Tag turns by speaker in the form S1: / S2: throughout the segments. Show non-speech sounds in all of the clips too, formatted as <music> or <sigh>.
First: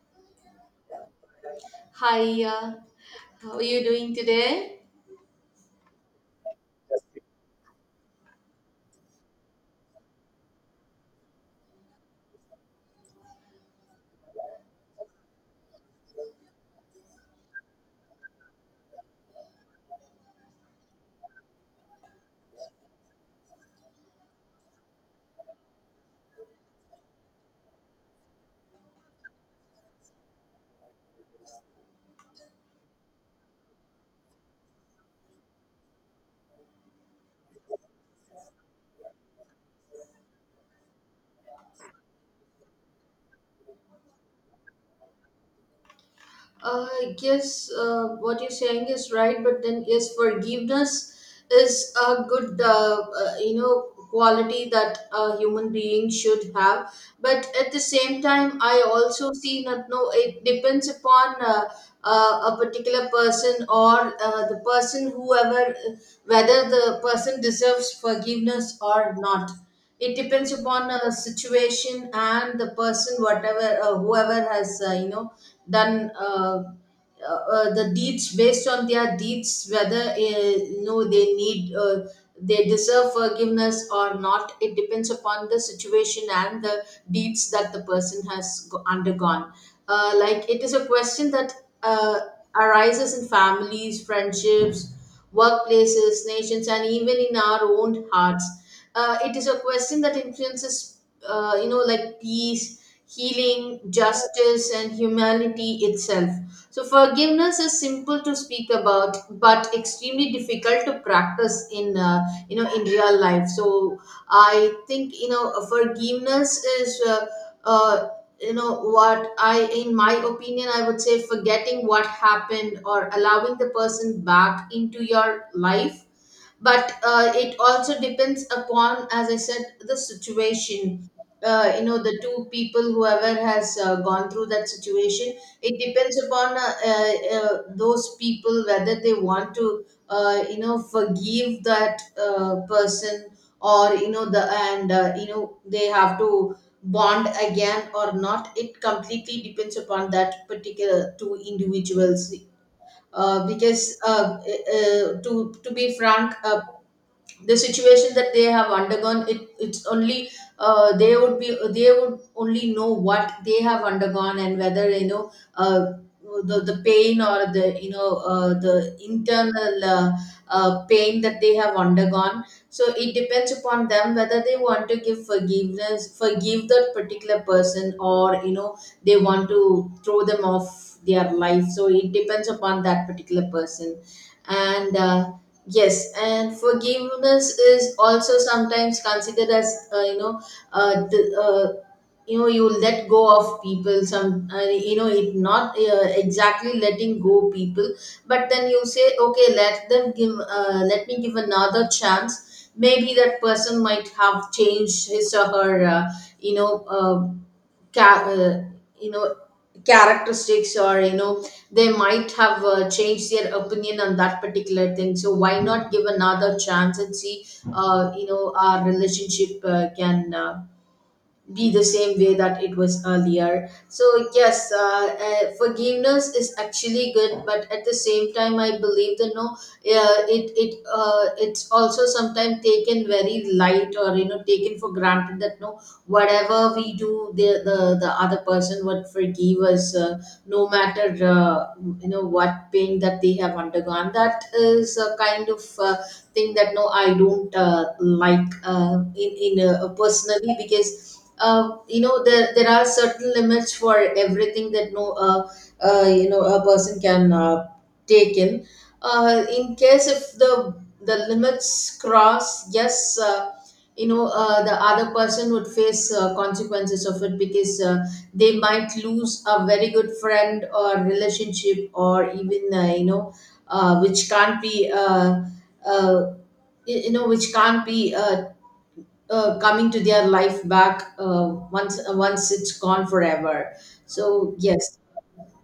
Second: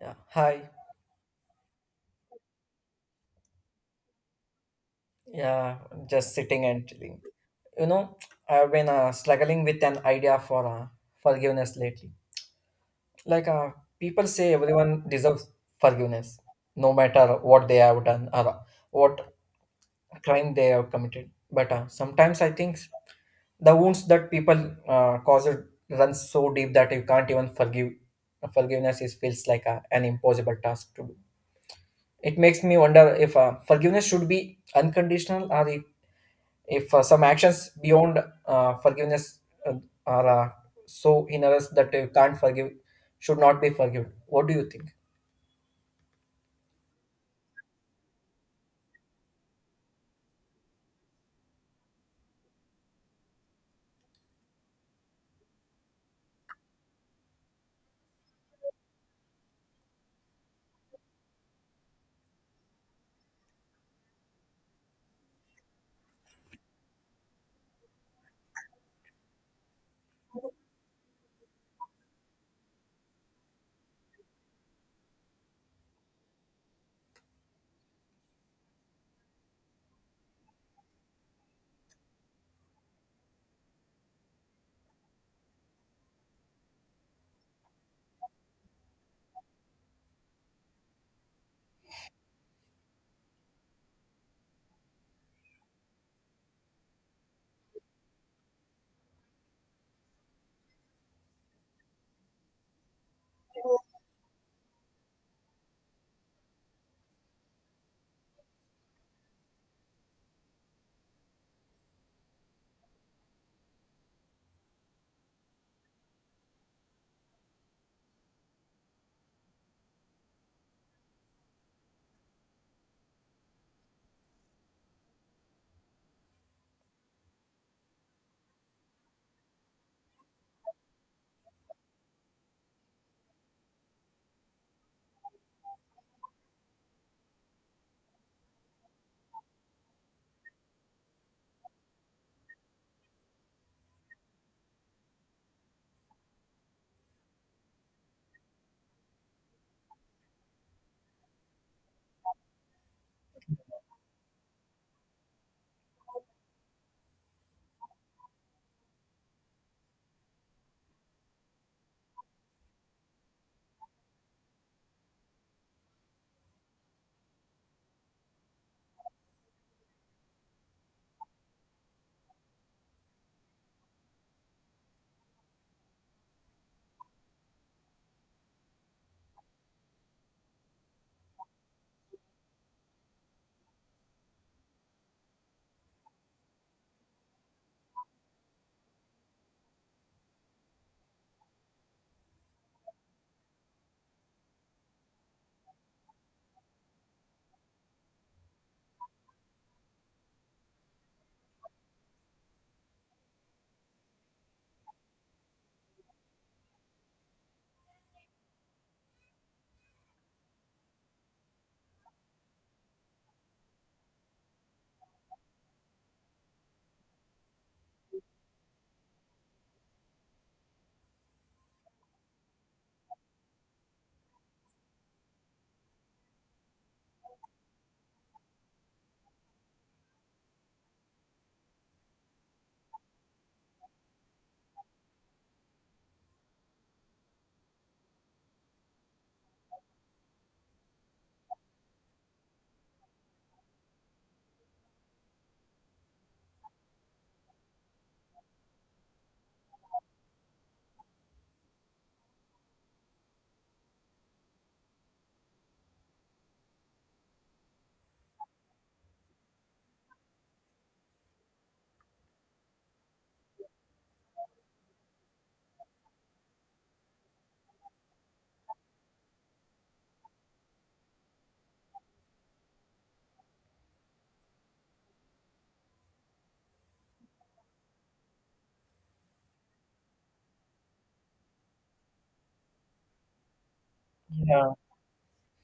S1: Yeah, hi.
S2: Hi, how are you doing today?
S1: Yeah, I'm just sitting and chilling. You know, I've been struggling with an idea for forgiveness lately. Like, uh, People say everyone deserves forgiveness, no matter what they have done or what crime they have committed. But sometimes I think the wounds that people cause run so deep that you can't even forgive. Forgiveness is feels like an impossible task to do. It makes me wonder if forgiveness should be unconditional or if some actions beyond forgiveness uh, are so in us that you can't forgive, should not be forgiven. What do you think?
S2: Uh, yes, what you're saying is right, but then yes, forgiveness is a good, quality that a human being should have. But at the same time, I also see that no, it depends upon a particular person, or the person, whoever, whether the person deserves forgiveness or not. It depends upon a situation and the person, whatever, whoever has, done the deeds, based on their deeds, whether they need, they deserve forgiveness or not. It depends upon the situation and the deeds that the person has undergone. Like, it is a question that uh, arises in families, friendships, workplaces, nations, and even in our own hearts. It is a question that influences, like peace, healing, justice, and humanity itself. So, forgiveness is simple to speak about, but extremely difficult to practice in, in real life. So, I think, you know, forgiveness is. Uh, you know what, I in my opinion, I would say forgetting what happened or allowing the person back into your life, but it also depends upon, as I said, the situation, you know, the two people whoever has gone through that situation. It depends upon those people, whether they want to, forgive that person, or, you know, the and you know, they have to bond again or not. It completely depends upon that particular two individuals. Because, to be frank, the situation that they have undergone, it's only, they would be, they would only know what they have undergone, and whether, you know, the pain, or the, you know, the internal, pain that they have undergone. So it depends upon them whether they want to give forgiveness, forgive that particular person, or, you know, they want to throw them off their life. So it depends upon that particular person. And Yes, and forgiveness is also sometimes considered as, the, you know, you let go of people. Some, you know, it not exactly letting go people, but then you say, okay, let me give another chance. Maybe that person might have changed his or her, you know, uh, ca- uh, you know, characteristics, or, you know, they might have changed their opinion on that particular thing. So why not give another chance and see, our relationship can be the same way that it was earlier. So, yes, forgiveness is actually good, but at the same time, I believe that no, it's also sometimes taken very light, or, you know, taken for granted, that no, whatever we do, the other person would forgive us, no matter, you know, what pain that they have undergone. That is a kind of thing that no, I don't like, in, personally, because, you know, there are certain limits for everything, that no, you know, a person can take in, in case if the limits cross. Yes, you know, the other person would face consequences of it, because, they might lose a very good friend or relationship, or even, you know, which can't be, uh, you know, which can't be, coming to their life back, once, once it's gone forever. So,
S1: Yeah,
S2: yes.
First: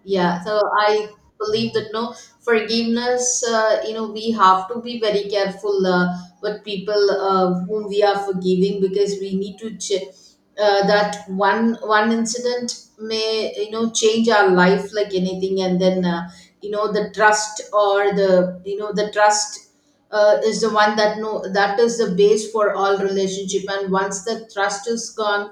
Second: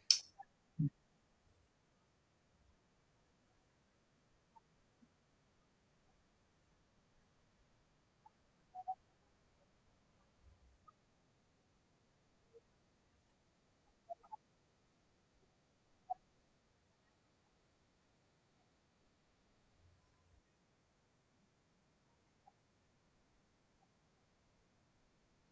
S2: Yeah, so I believe that no, forgiveness, you know, we have to be very careful with people whom we are forgiving, because we need to that one incident may, you know, change our life like anything, and then, you know, the trust, or the, you know, the trust, is the one that no, that is the base for all relationship. And once the trust is gone,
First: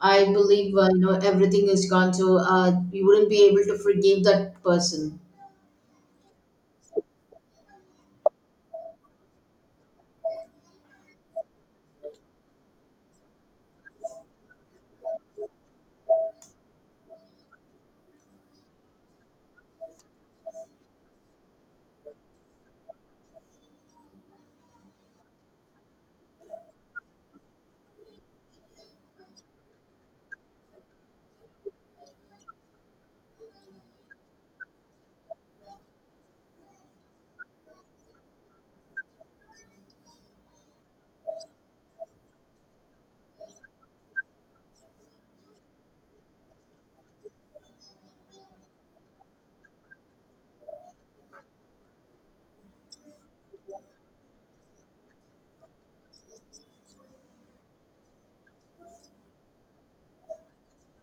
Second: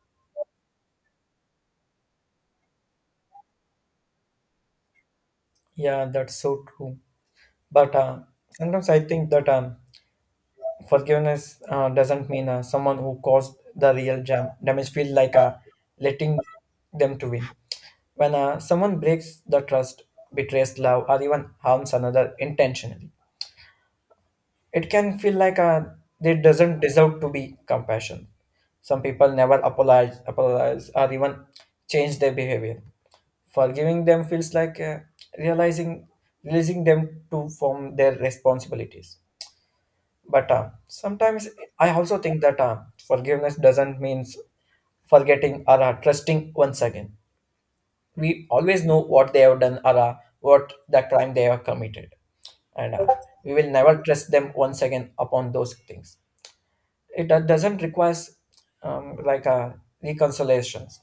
S2: I believe, you know, everything is gone. So you wouldn't be able to forgive that person.
S1: yeah, that's so true. But sometimes I think that forgiveness doesn't mean someone who caused the real jam damage feel like letting them to win. When someone breaks the trust, betrays love, or even harms another intentionally, it can feel like they doesn't deserve to be compassion. Some people never apologize or even change their behavior. Forgiving them feels like realizing releasing them to from their responsibilities. But sometimes I also think that forgiveness doesn't means forgetting or trusting once again. We always know what they have done or what the crime they have committed, and we will never trust them once again upon those things it doesn't require like a reconciliations.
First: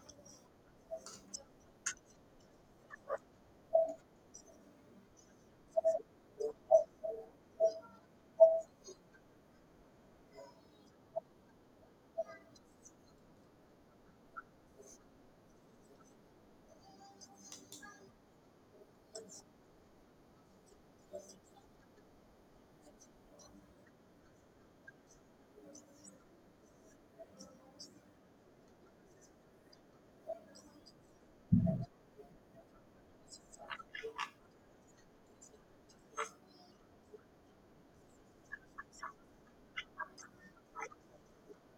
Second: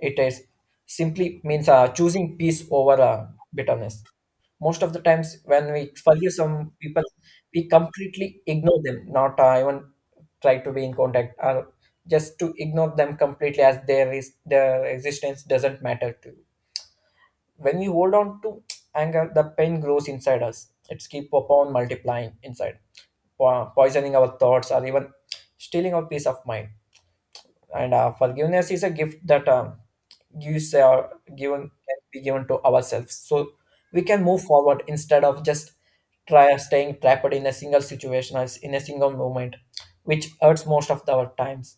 S1: It is simply means choosing peace over bitterness. Most of the times, when we forgive some people, we completely ignore them, not even try to be in contact, or just to ignore them completely as their is their existence doesn't matter to when we hold on to anger, the pain grows inside us. It's keep upon multiplying inside, poisoning our thoughts or even stealing our peace of mind. And forgiveness is a gift that gives given can be given to ourselves, so we can move forward instead of just try staying trapped in a single situation or in a single moment, which hurts most of our times.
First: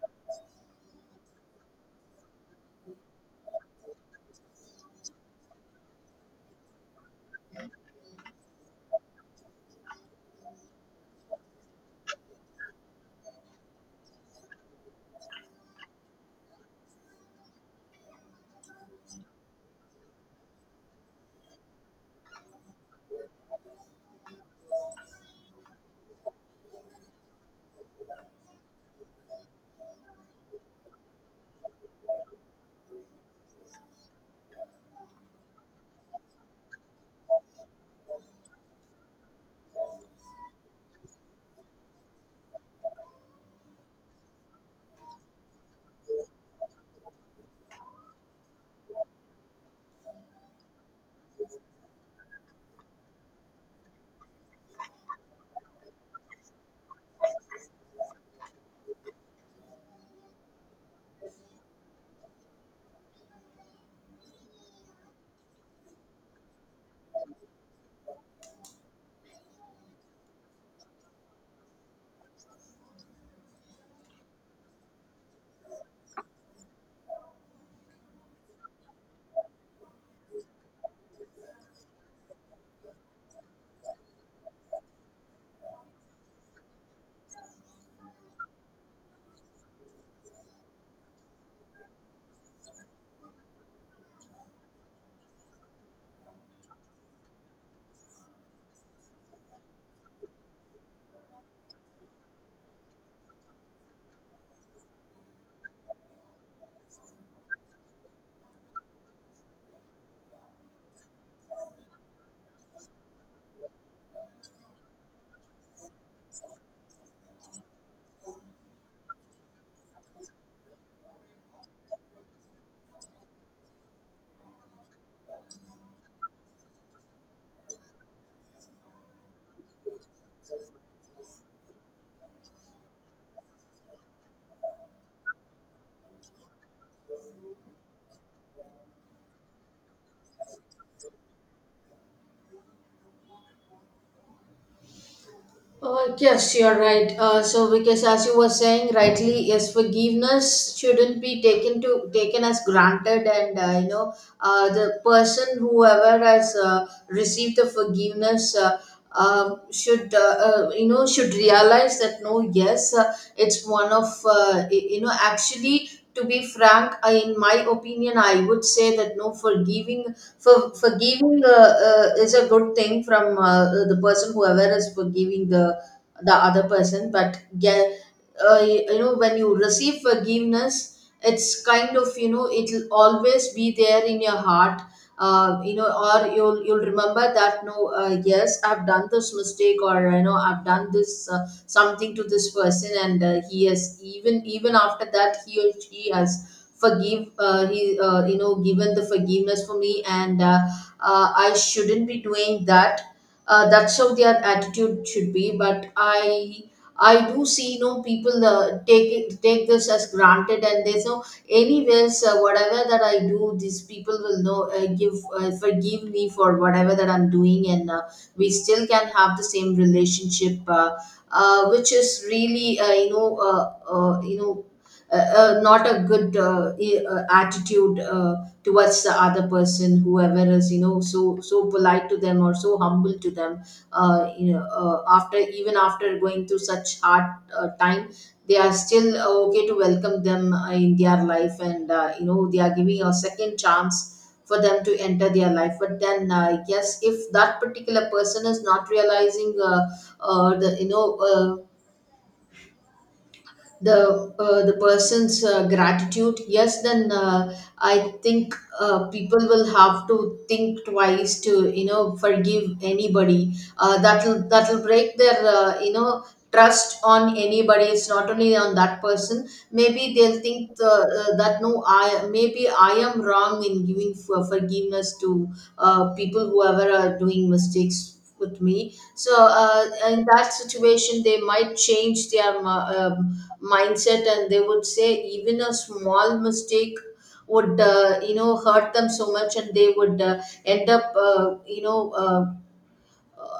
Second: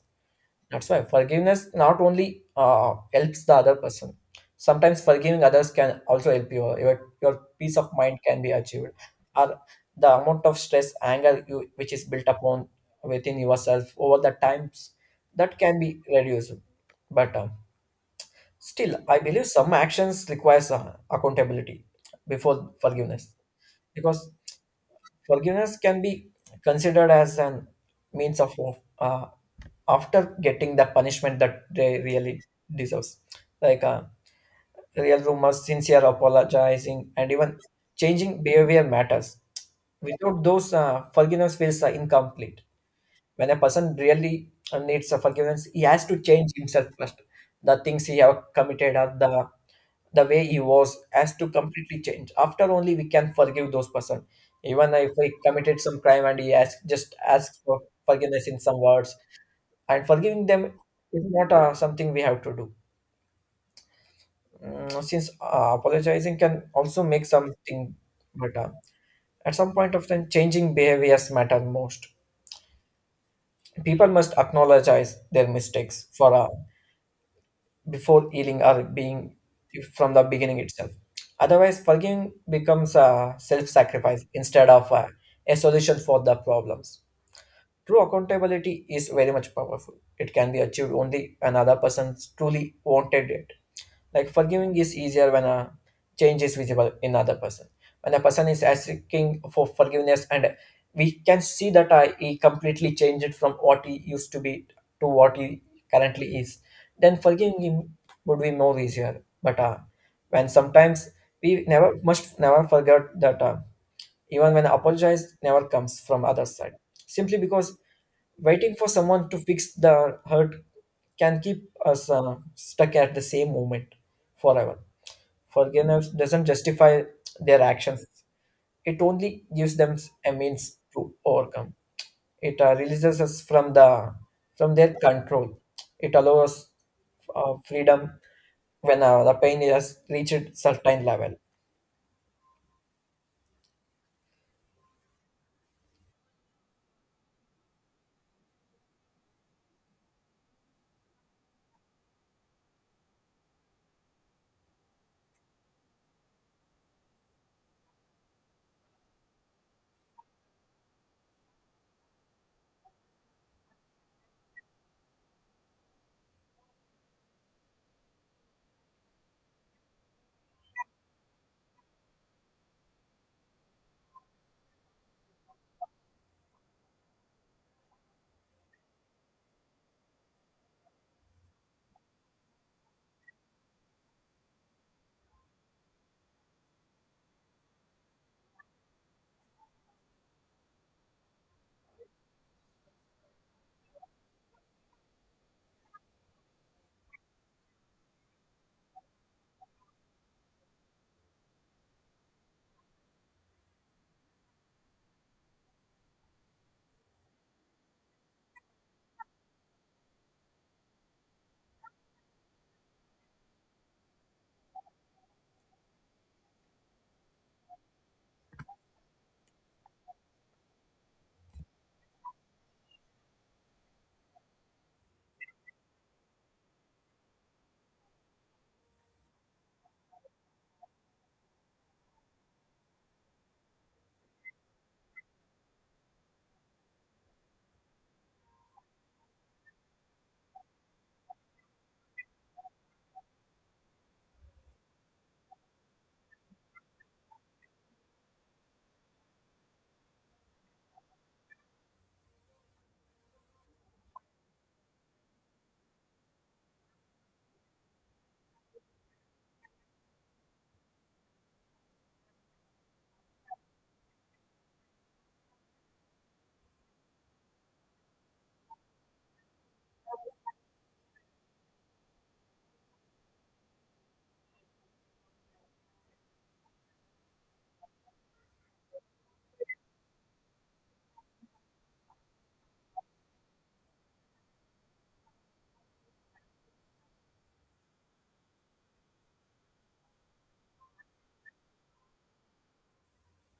S1: That's why forgiveness not only helps the other person. Sometimes forgiving others can also help you. Your peace of mind can be achieved, or the amount of stress, anger you which is built upon within yourself over the times that can be reduced. But still, I believe some actions requires accountability before forgiveness because forgiveness can be considered as an means of uh, after getting the punishment that they really deserves, like real rumors, sincere apologizing, and even changing behavior matters. Without those, forgiveness feels incomplete when a person really needs a forgiveness he has to change himself first the things he have committed or the way he was has to completely change after only we can forgive those person even if he committed some crime and he ask just asks for forgiveness in some words and forgiving them is not something we have to do. Mm, since apologizing can also make something but at some point of time changing behaviors matter most people must acknowledge their mistakes for before healing or being from the beginning itself. Otherwise, forgiving becomes a self sacrifice instead of a solution for the problems. True accountability is very much powerful. It can be achieved only when another person truly wanted it. Like forgiving is easier when a change is visible in other person. When a person is asking for forgiveness, and we can see that he completely changed from what he used to be to what he currently is, then forgiving him would be more easier. But when sometimes we never must never forget that. Even when apologize never comes from other side simply because waiting for someone to fix the hurt can keep us stuck at the same moment forever forgiveness doesn't justify their actions it only gives them a means to overcome it releases us from the from their control it allows freedom when the pain has reached certain level.
S2: Yes, you're right. So, because, as you were saying rightly, yes, forgiveness shouldn't be taken to taken as granted, and, you know, the person whoever has received the forgiveness. Should, you know, should realize that no, yes, it's one of, you know, actually, to be frank, I, in my opinion, I would say that no, for forgiving, is a good thing from, the person whoever is forgiving the other person. But get You know, when you receive forgiveness, it's kind of, you know, it'll always be there in your heart, you know, or you'll remember that no, yes, I've done this mistake, or, you know, I've done this, something to this person, and, he has, even after that, he or she has forgive he you know, given the forgiveness for me, and, I shouldn't be doing that. That's how their attitude should be. But I do see, you know, people take this as granted, and they know, anyways, whatever that I do, these people will know, give forgive me for whatever that I'm doing. And, we still can have the same relationship, which is really, you know not a good, attitude towards the other person, whoever is, you know, so polite to them, or so humble to them. You know, after, even after going through such hard time, they are still okay to welcome them in their life, and, you know, they are giving a second chance for them to enter their life. But then, yes, if that particular person is not realizing, the you know, the person's gratitude, yes, then, I think people will have to think twice to, you know, forgive anybody. That'll break their, you know, trust on anybody. It's not only on that person. Maybe they'll think, that no, I maybe I am wrong in giving forgiveness to, people whoever are doing mistakes with me. So, in that situation, they might change their, mindset, and they would say even a small mistake would, you know, hurt them so much, and they would, end up, you know, uh,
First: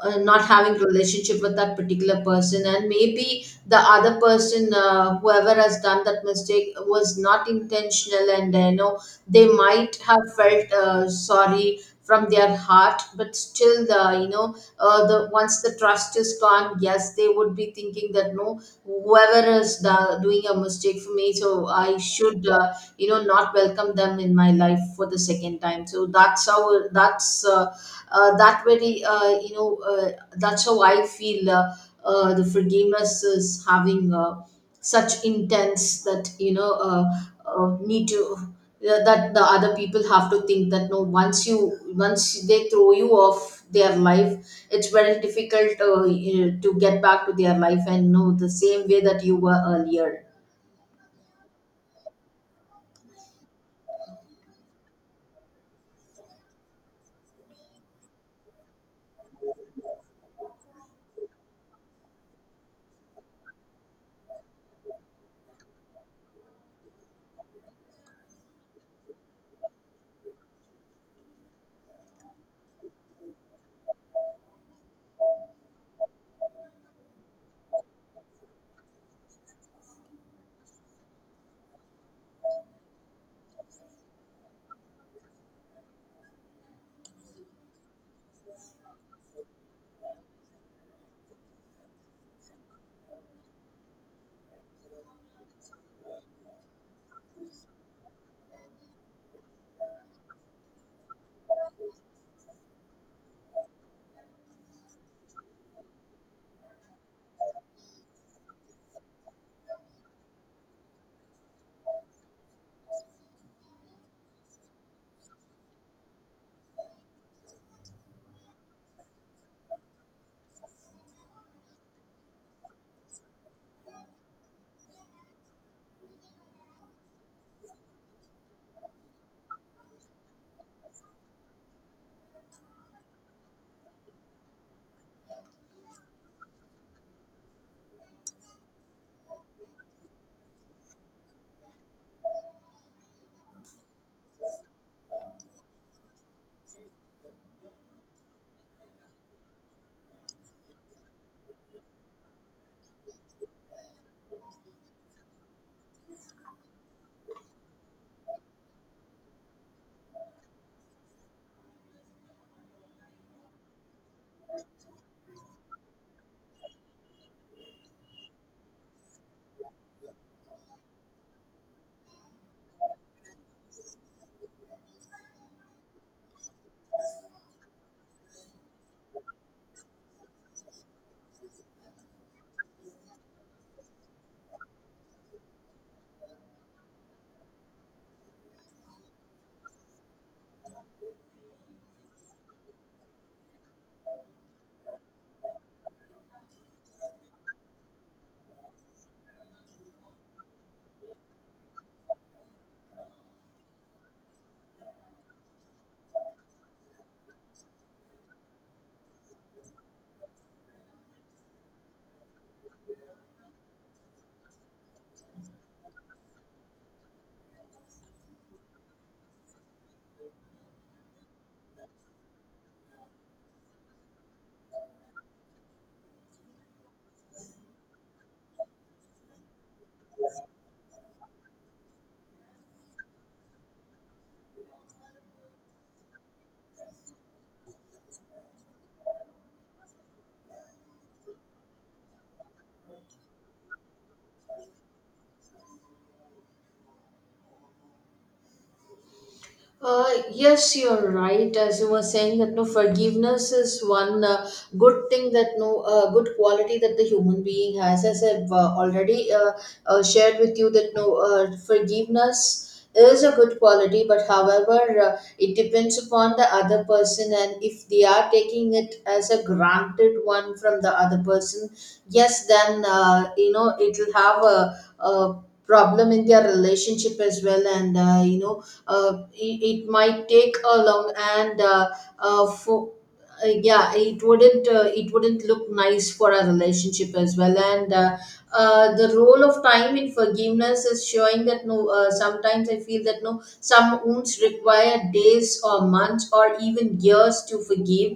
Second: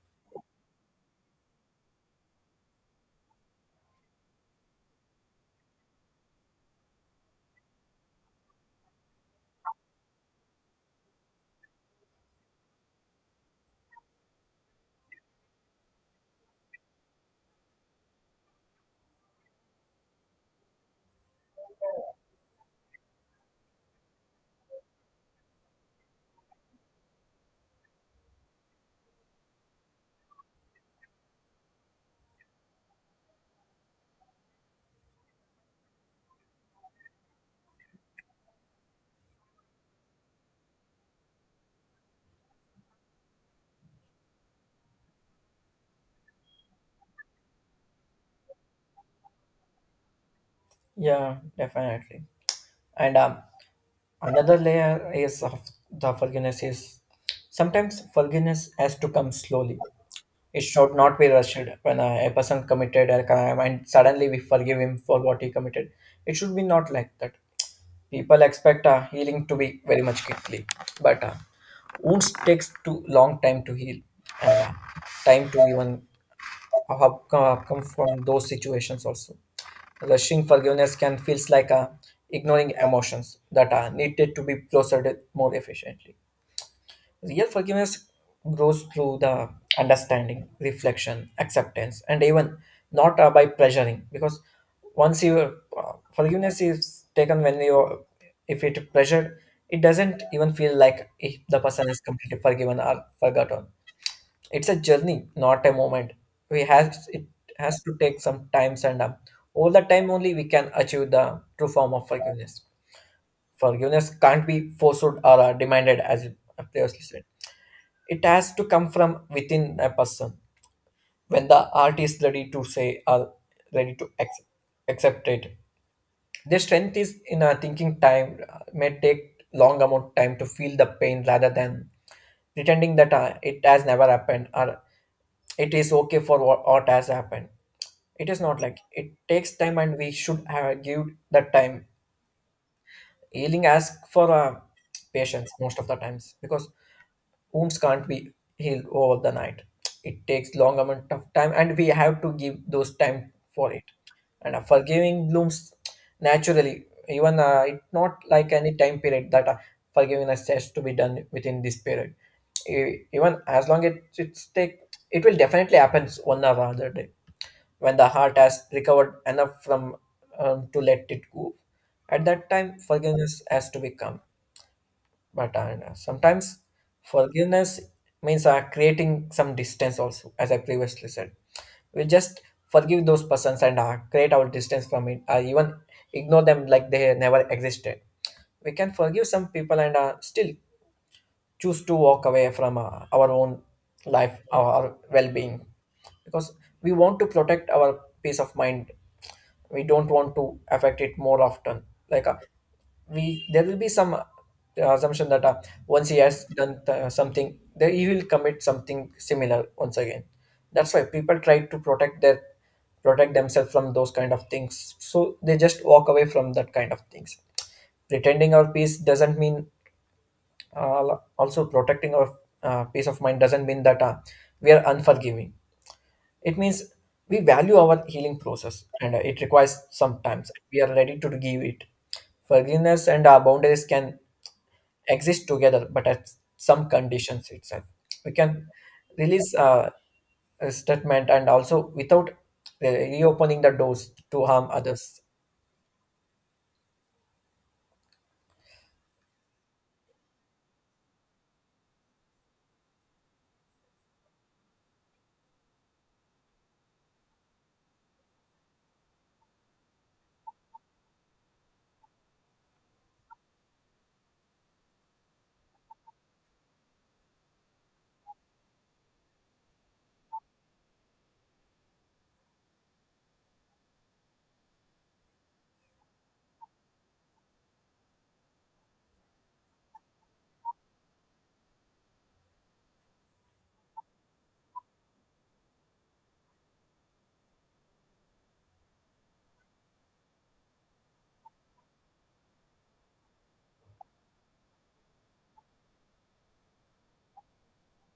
S2: uh, not having relationship with that particular person. And maybe the other person, whoever has done that mistake, was not intentional, and, you know, they might have felt sorry from their heart. But still, the, you know, the once the trust is gone, yes, they would be thinking that no, whoever is doing a mistake for me, so I should, you know, not welcome them in my life for the second time. So that's how, that's uh, that very, you know, that's how I feel, the forgiveness is having such intense that, you know, need to, that the other people have to think that no, once they throw you off their life, it's very difficult, you know, to get back to their life and know the same way that you were earlier.
S1: Yeah, definitely. And another layer is of the forgiveness is sometimes forgiveness has to come slowly. It should not be rushed when a person committed a crime and suddenly we forgive him for what he committed. It should be not like that. People expect healing to be very much quickly, but wounds takes too long time to heal and time to even outcome from those situations also. Rushing forgiveness can feels like a ignoring emotions that are needed to be processed more efficiently. Real forgiveness grows through the understanding, reflection, acceptance, and even not by pressuring. Because once you forgiveness is taken when you if it pressured, it doesn't even feel like if the person is completely forgiven or forgotten. It's a journey, not a moment. We has it has to take some time and all the time only we can achieve the true form of forgiveness. Forgiveness can't be forced or demanded, as you previously said. It has to come from within a person. When the heart is ready to say or ready to accept, accept it, their strength is in a thinking time may take long amount time to feel the pain rather than pretending that it has never happened or it is okay for what has happened. It is not like it takes time, and we should have give that time. Healing asks for patience most of the times because wounds can't be healed over the night. It takes long amount of time, and we have to give those time for it. And forgiving blooms naturally. Even it not like any time period that forgiveness has to be done within this period. Even as long as it's take, it will definitely happens one or other day when the heart has recovered enough from to let it go. At that time, forgiveness has to become. But sometimes forgiveness means creating some distance also, as I previously said. We just forgive those persons and create our distance from it, even ignore them like they never existed. We can forgive some people and still choose to walk away from our own life, our well being, because we want to protect our peace of mind we don't want to affect it more often like we there will be some assumption that once he has done something then he will commit something similar once again that's why people try to protect their protect themselves from those kind of things so they just walk away from that kind of things pretending our peace doesn't mean also protecting our peace of mind doesn't mean that we are unforgiving it means we value our healing process and it requires sometimes we are ready to give it. Forgiveness and our boundaries can exist together, but at some conditions itself. We can release a statement and also without reopening the doors to harm others.
S2: Yes, you're right. As you were saying that no, forgiveness is one, good thing, that no, good quality that the human being has. As I've already shared with you that no forgiveness is a good quality, but however, it depends upon the other person, and if they are taking it as a granted one from the other person, yes, then it will have a problem in their relationship as well, and it might take a long and for yeah, it wouldn't look nice for our relationship as well. And the role of time in forgiveness is showing that no, sometimes I feel that no, some wounds require days or months or even years to forgive,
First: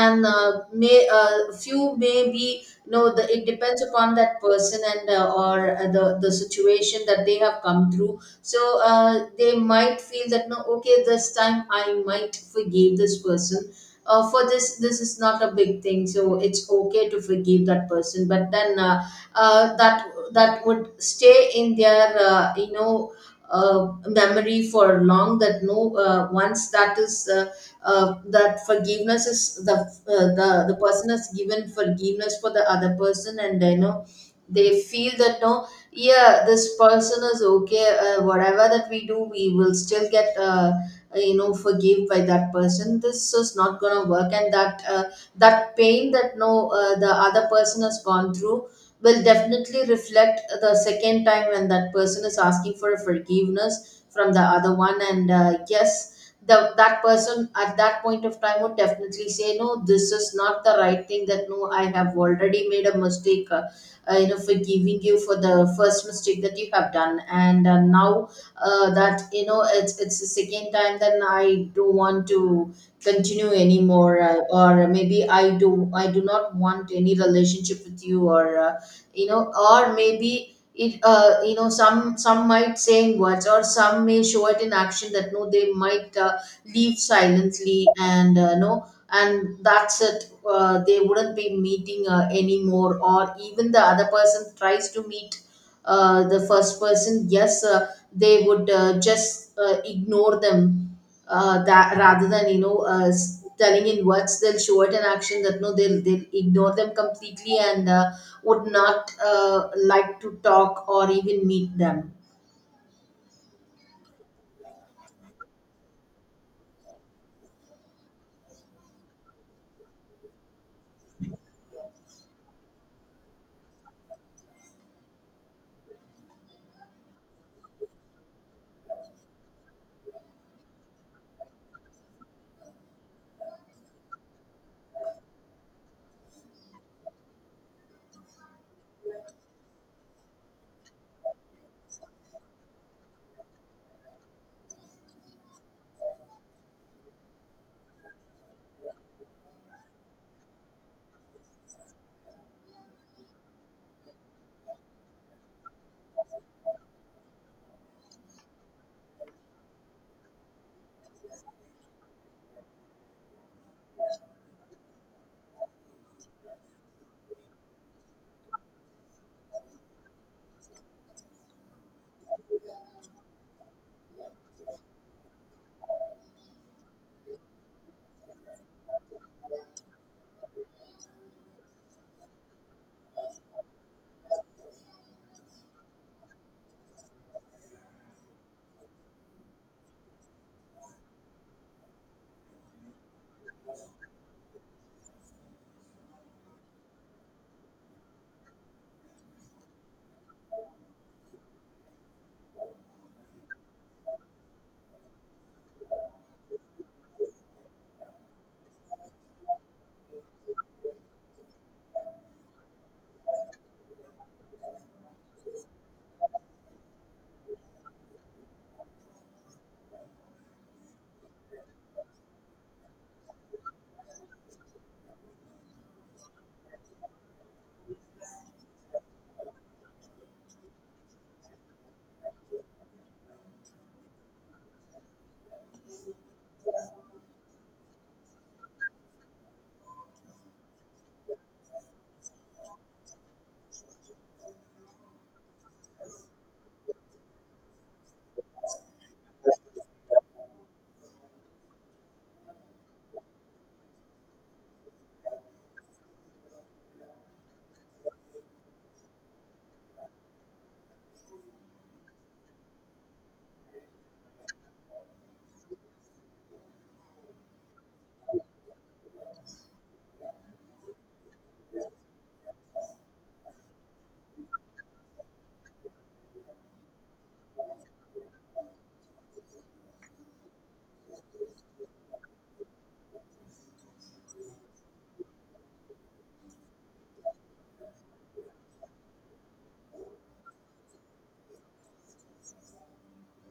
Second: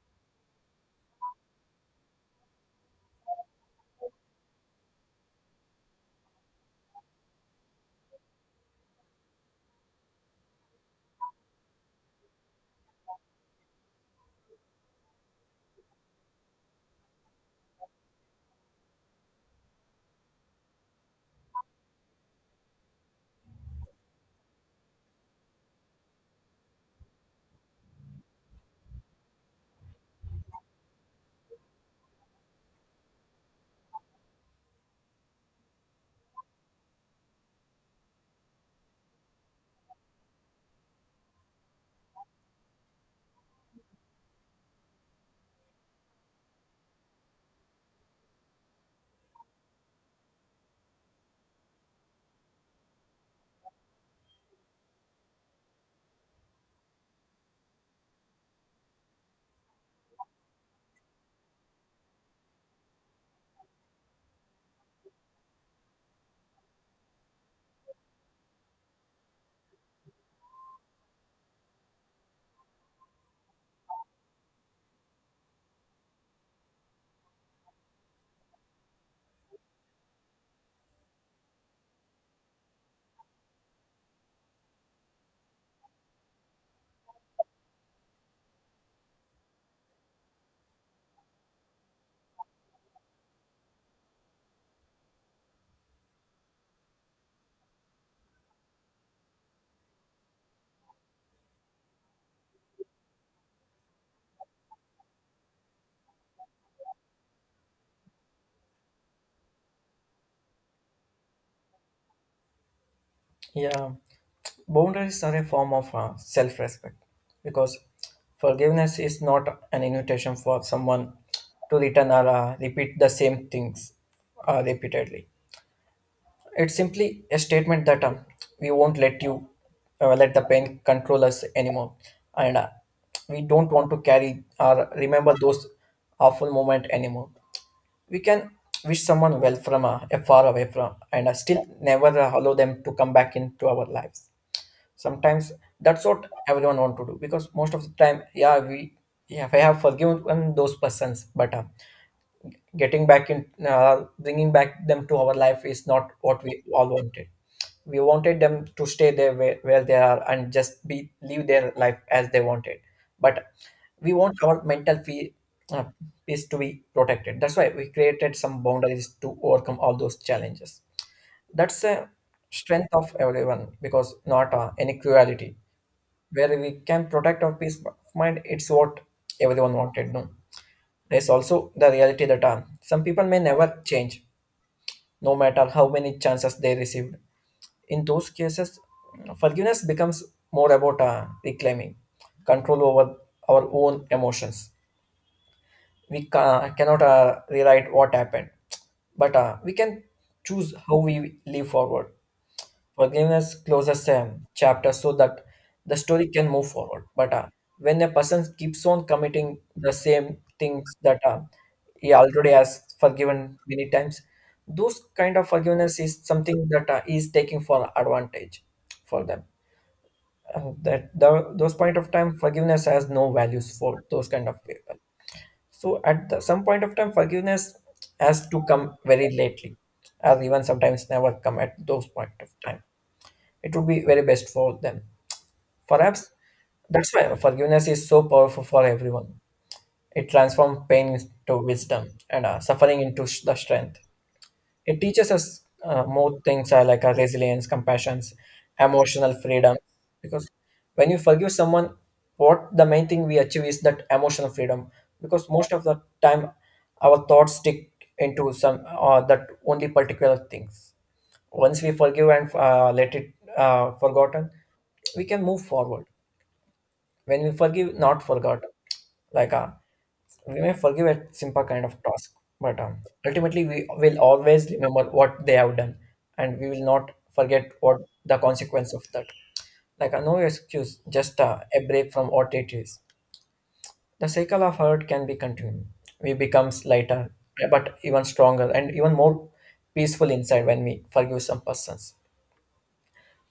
S2: and may few may be no the it depends upon that person, and or the situation that they have come through. So they might feel that no, okay, this time I might forgive this person for this is not a big thing, so it's okay to forgive that person. But then that would stay in their memory for long, that no, once that is that forgiveness is the person has given forgiveness for the other person, and you know they feel that no, yeah, this person is okay, whatever that we do we will still get forgive by that person. This is not gonna work, and that pain that no the other person has gone through will definitely reflect the second time when that person is asking for a forgiveness from the other one. And yes, that person at that point of time would definitely say no, this is not the right thing, that no, I have already made a mistake, forgiving you for the first mistake that you have done. And now that you know it's the second time, then I don't want to continue anymore. Or maybe I do not want any relationship with you. Or or maybe it some might saying words, or some may show it in action, that no they might leave silently. And no, and that's it. They wouldn't be meeting anymore, or even the other person tries to meet the first person. Yes, they would just ignore them, that rather than you know telling in words, they'll show it in action, that no they'll ignore them completely, and would not like to talk or even meet them.
S1: Yeah, boundaries are a form of self respect because forgiveness is not an invitation for someone to return or repeat the same things repeatedly. It's simply a statement that we won't let you let the pain control us anymore, and we don't want to carry or remember those awful moment anymore. We can wish someone well from a far away from, and still never allow them to come back into our lives. Sometimes that's what everyone want to do because most of the time, yeah, we yeah, I have forgiven those persons, but. Getting back in bringing back them to our life is not what we all wanted we wanted them to stay there where they are and just be live their life as they wanted but we want our mental uh, peace to be protected that's why we created some boundaries to overcome all those challenges that's a strength of everyone because not any cruelty where we can protect our peace of mind it's what everyone wanted no there's also the reality that some people may never change, no matter how many chances they received. In those cases, forgiveness becomes more about reclaiming control over our own emotions. We cannot rewrite what happened, but we can choose how we live forward. Forgiveness closes a chapter so that the story can move forward. But when a person keeps on committing the same things that he already has forgiven many times, those kind of forgiveness is something that he is taking for advantage for them. That the, those point of time forgiveness has no values for those kind of people. So at the, some point of time, forgiveness has to come very lately, or even sometimes never come at those point of time it would be very best for them. Perhaps that's why forgiveness is so powerful for everyone. It transforms pain into wisdom and suffering into the strength. It teaches us more things like resilience, compassion, emotional freedom. Because when you forgive someone, what the main thing we achieve is that emotional freedom. Because most of the time, our thoughts stick into some that only particular things once we forgive and let it forgotten we can move forward when we forgive not forgotten like uh, we may forgive a simple kind of task but ultimately we will always remember what they have done and we will not forget what the consequence of that like no excuse just a break from what it is the cycle of hurt can be continued we becomes lighter but even stronger and even more peaceful inside when we forgive some persons.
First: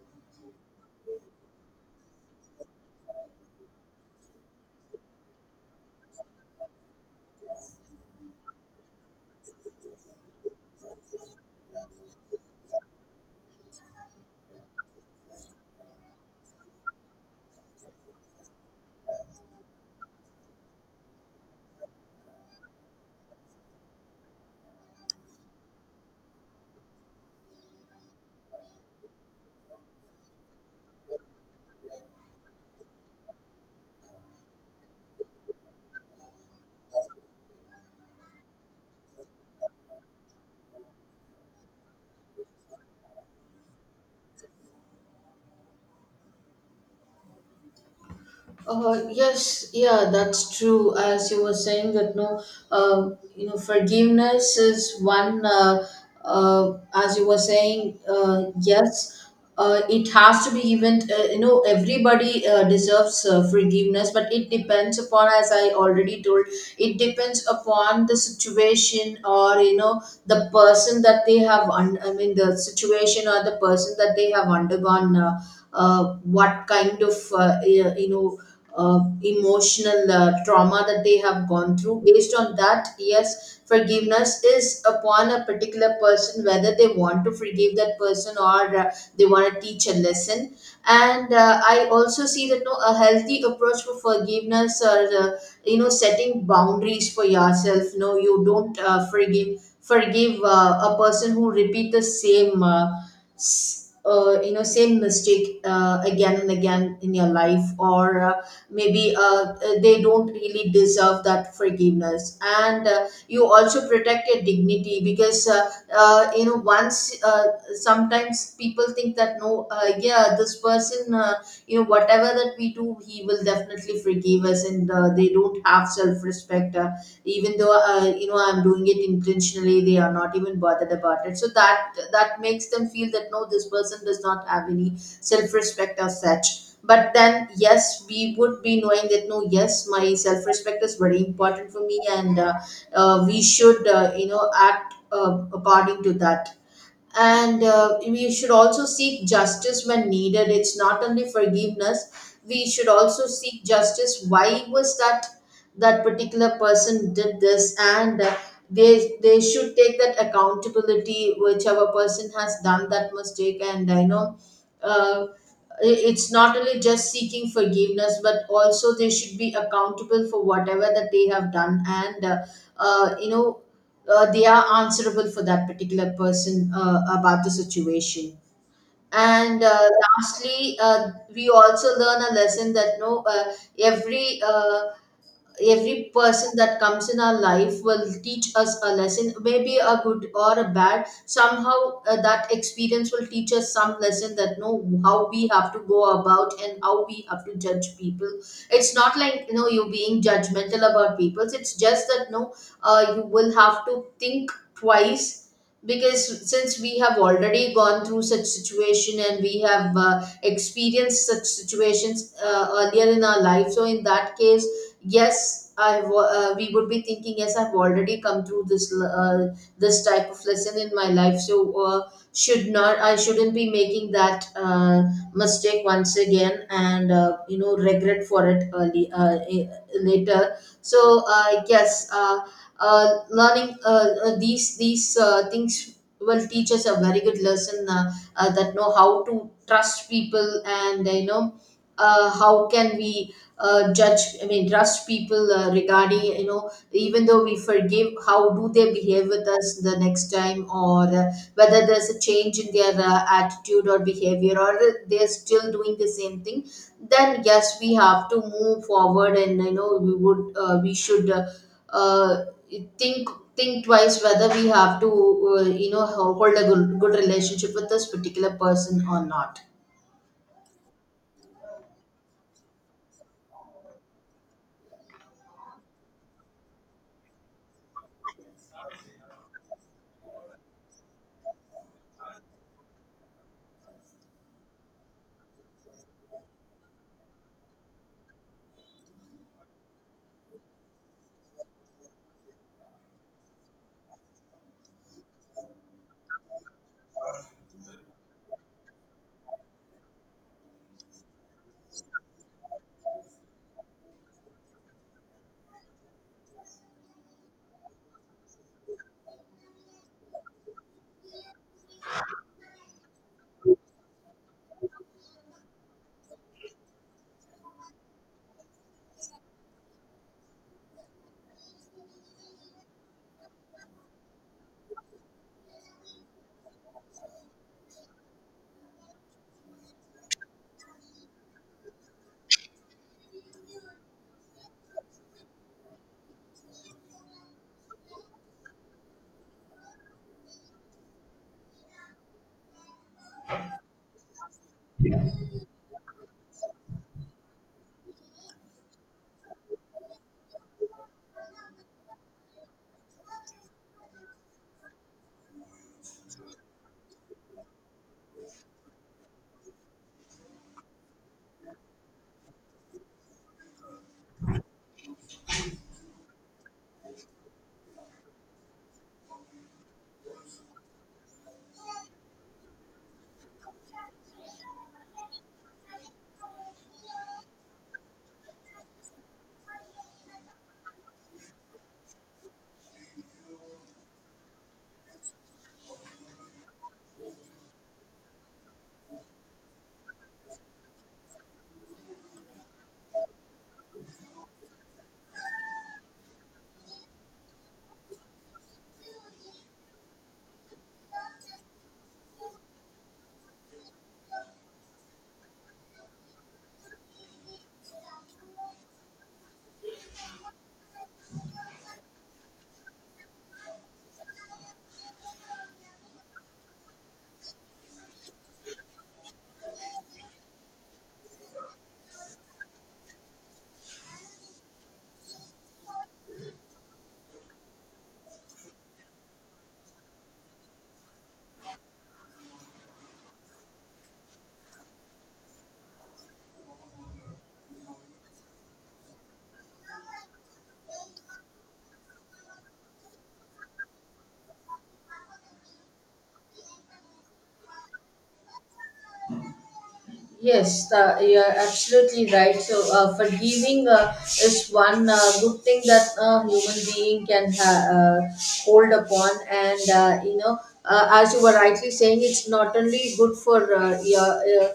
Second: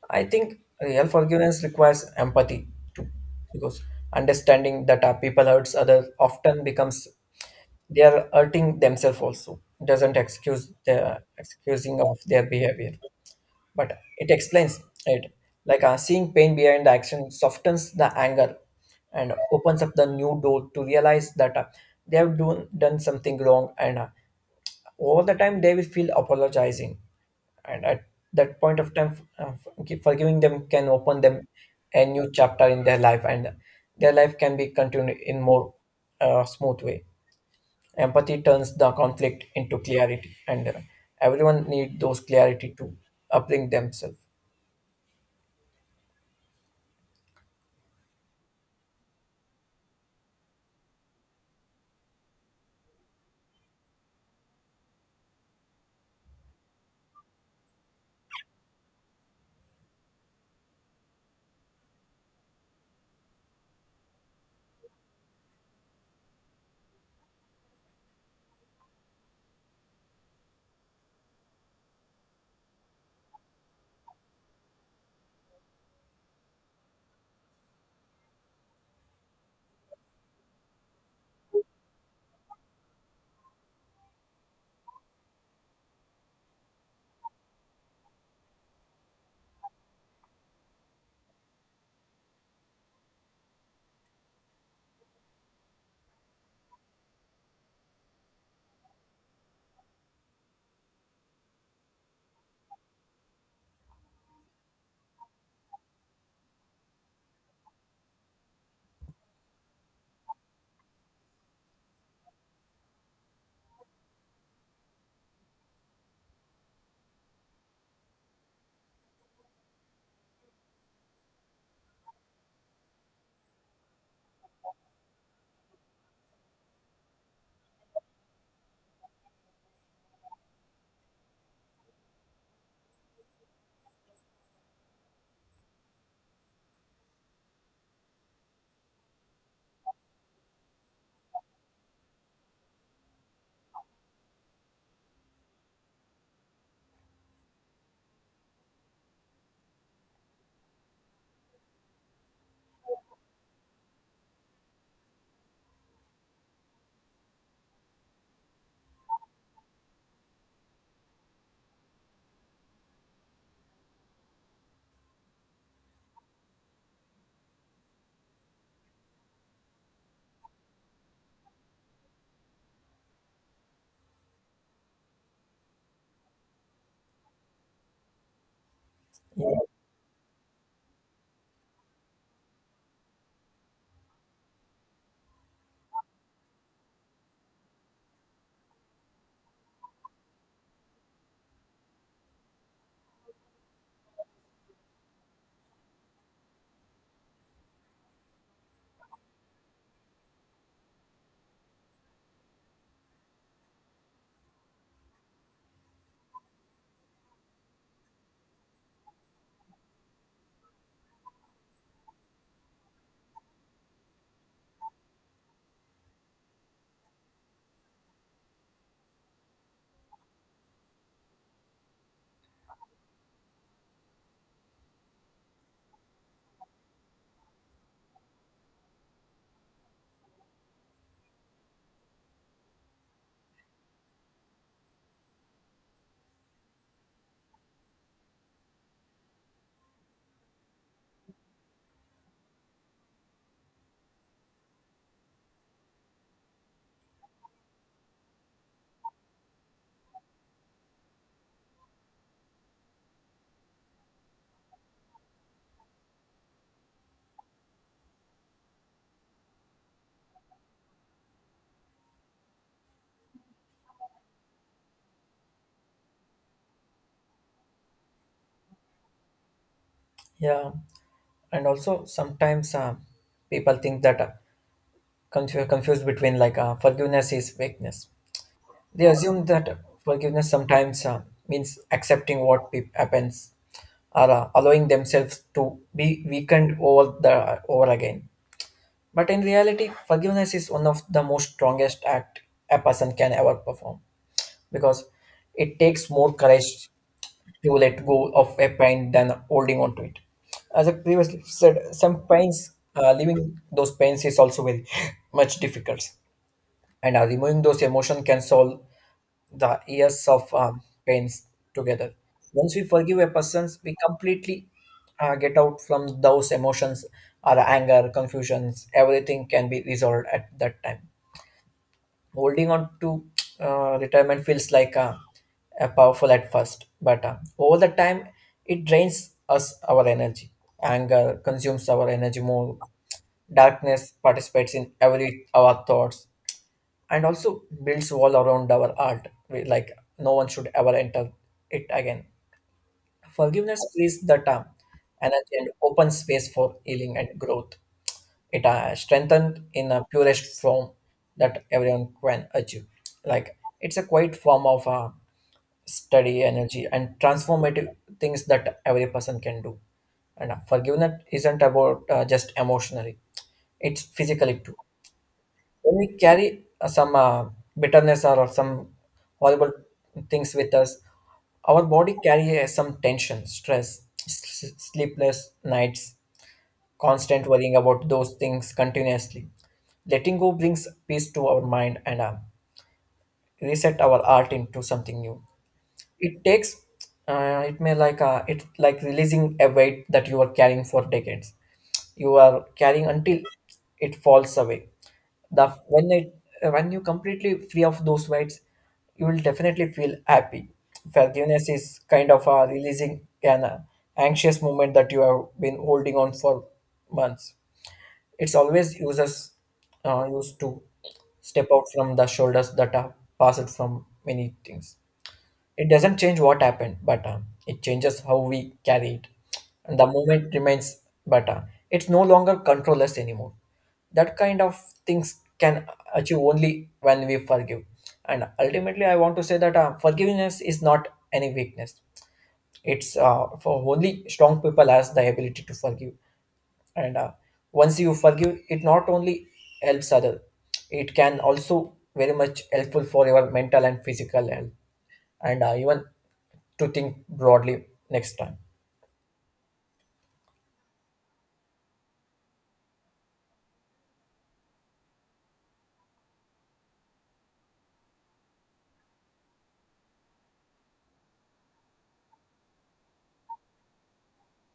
S1: I think real forgiveness requires empathy too, because understanding that our people hurts other often becomes they are hurting themselves also. It doesn't excuse the excusing of their behavior, but it explains it. Like seeing pain behind the action softens the anger and opens up the new door to realize that they have done something wrong, and over the time they will feel apologizing and at that point of time forgiving them can open them a new chapter in their life and their life can be continued in more smooth way. Empathy turns the conflict into clarity and everyone need those clarity to uplink themselves.
S2: Yes, yeah, that's true. As you were saying that no, forgiveness is one. As you were saying, yes, it has to be even. You know, everybody deserves forgiveness, but it depends upon, as I already told, it depends upon the situation, or you know, the person that they have. I mean, the situation or the person that they have undergone. What kind of emotional trauma that they have gone through. Based on that, yes, forgiveness is upon a particular person, whether they want to forgive that person, or they want to teach a lesson. And I also see that no, a healthy approach for forgiveness, or setting boundaries for yourself. No, you don't forgive a person who repeat the same. S- Same mistake again and again in your life, or maybe they don't really deserve that forgiveness. And you also protect your dignity, because once sometimes people think that no, yeah, this person whatever that we do, he will definitely forgive us, and they don't have self-respect. Even though I'm doing it intentionally, they are not even bothered about it, so that makes them feel that no, this person does not have any self-respect as such. But then yes, we would be knowing that no, yes, my self-respect is very important for me, and we should act according to that. And we should also seek justice when needed. It's not only forgiveness, we should also seek justice. Why was that, that particular person did this? And they should take that accountability, whichever person has done that mistake. And I know, uh, it's not only just seeking forgiveness, but also they should be accountable for whatever that they have done. And uh, you know they are answerable for that particular person about the situation.
S1: Yeah.
S2: And lastly, we also learn a lesson that no, every uh, every person that comes in our life will teach us a lesson, maybe a good or a bad. Somehow that experience will teach us some lesson, that know how we have to go about and how we have to judge people. It's not like, you know, you being judgmental about people. It's just that no, you will have to think twice, because since we have already gone through such situation, and we have experienced such situations earlier in our life, so in that case yes, I've we would be thinking, yes, I've already come through this this type of lesson in my life. So should not, I shouldn't be making that mistake once again, and regret for it early, later. So yes, learning these things will teach us a very good lesson, that know how to trust people. And you know, how can we judge, I mean trust people, regarding, you know, even though we forgive, how do they behave with us the next time, or whether there's a change in their attitude or behavior, or they're still doing the same thing. Then yes, we have to move forward, and you know, we would we should uh, think think twice whether we have to uh, you know hold a good relationship with this particular person or not.
S1: Yeah, and also sometimes people think that confused between like forgiveness is weakness. They assume that forgiveness sometimes means accepting what happens or allowing themselves to be weakened over the over again. But in reality, forgiveness is one of the most strongest act a person can ever perform because it takes more courage to let go of a pain than holding on to it. As I previously said, some pains, leaving those pains is also very <laughs> much difficult, and removing those emotion can solve the years of pains together. Once we forgive a person, we completely get out from those emotions or anger, confusions. Everything can be resolved at that time. Holding on to retirement feels like a powerful at first, but over the time, it drains us our energy. Anger consumes our energy more. Darkness participates in every our thoughts and also builds wall around our art. Like no one should ever enter it again. Forgiveness frees the time, energy and open space for healing and growth. It strengthened in a purest form that everyone can achieve, like it's a quiet form of study energy and transformative things that every person can do. And forgiveness isn't about just emotionally, it's physically too. When we carry some bitterness or some horrible things with us, our body carries some tension, stress, sleepless nights, constant worrying about those things continuously. Letting go brings peace to our mind and reset our art into something new. It takes it may like it like releasing a weight that you are carrying for decades, you are carrying until it falls away. The when it when you completely free of those weights, you will definitely feel happy. Forgiveness is kind of releasing an anxious moment that you have been holding on for months. It's always users used to step out from the shoulders that are passed from many things. It doesn't change what happened, but it changes how we carry it. And the moment remains, but it's no longer controllers anymore. That kind of things can achieve only when we forgive. And ultimately, I want to say that forgiveness is not any weakness. It's for only strong people has the ability to forgive. And once you forgive, it not only helps other, it can also very much helpful for your mental and physical health and even to think broadly next time.
S2: Yes, you're absolutely right. So, forgiving is one good thing that a human being can hold upon. And as you were rightly saying, it's not only good for your.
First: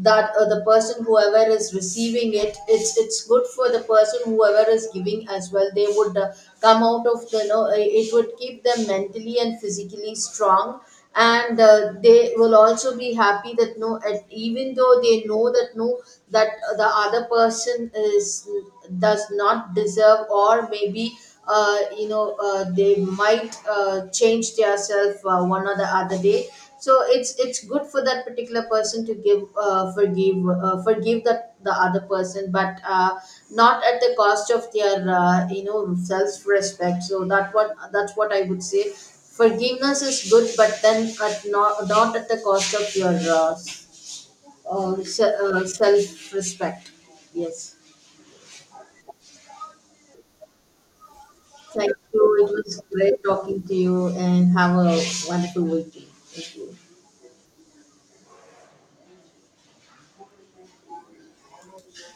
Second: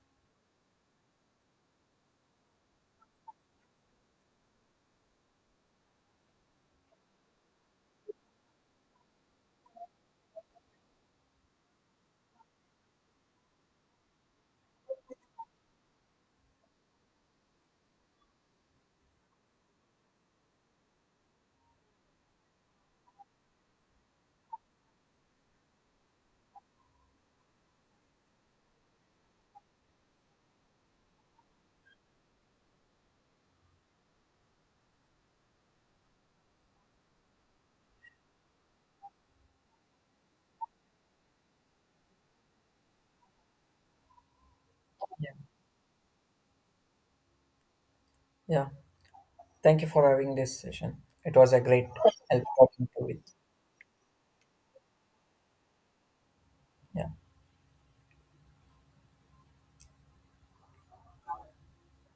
S2: That The person whoever is receiving it, it's good for the person whoever is giving as well. They would come out of the it would keep them mentally and physically strong, and they will also be happy that no, even though they know that no, that the other person is, does not deserve, or maybe they might change themselves one or the other day. So it's good for that particular person to give forgive that the other person, but not at the cost of their self respect. So that what, that's what I would say. Forgiveness is good, but then at not at the cost of your uh,
S1: Yeah.
S2: self respect. Yes.
S1: Yeah. Thank you for having this session. It was a great
S2: Thank you.
S1: help
S2: It was
S1: talking to you.
S2: great talking to you and have a wonderful weekend. Thank you.
S1: Yeah.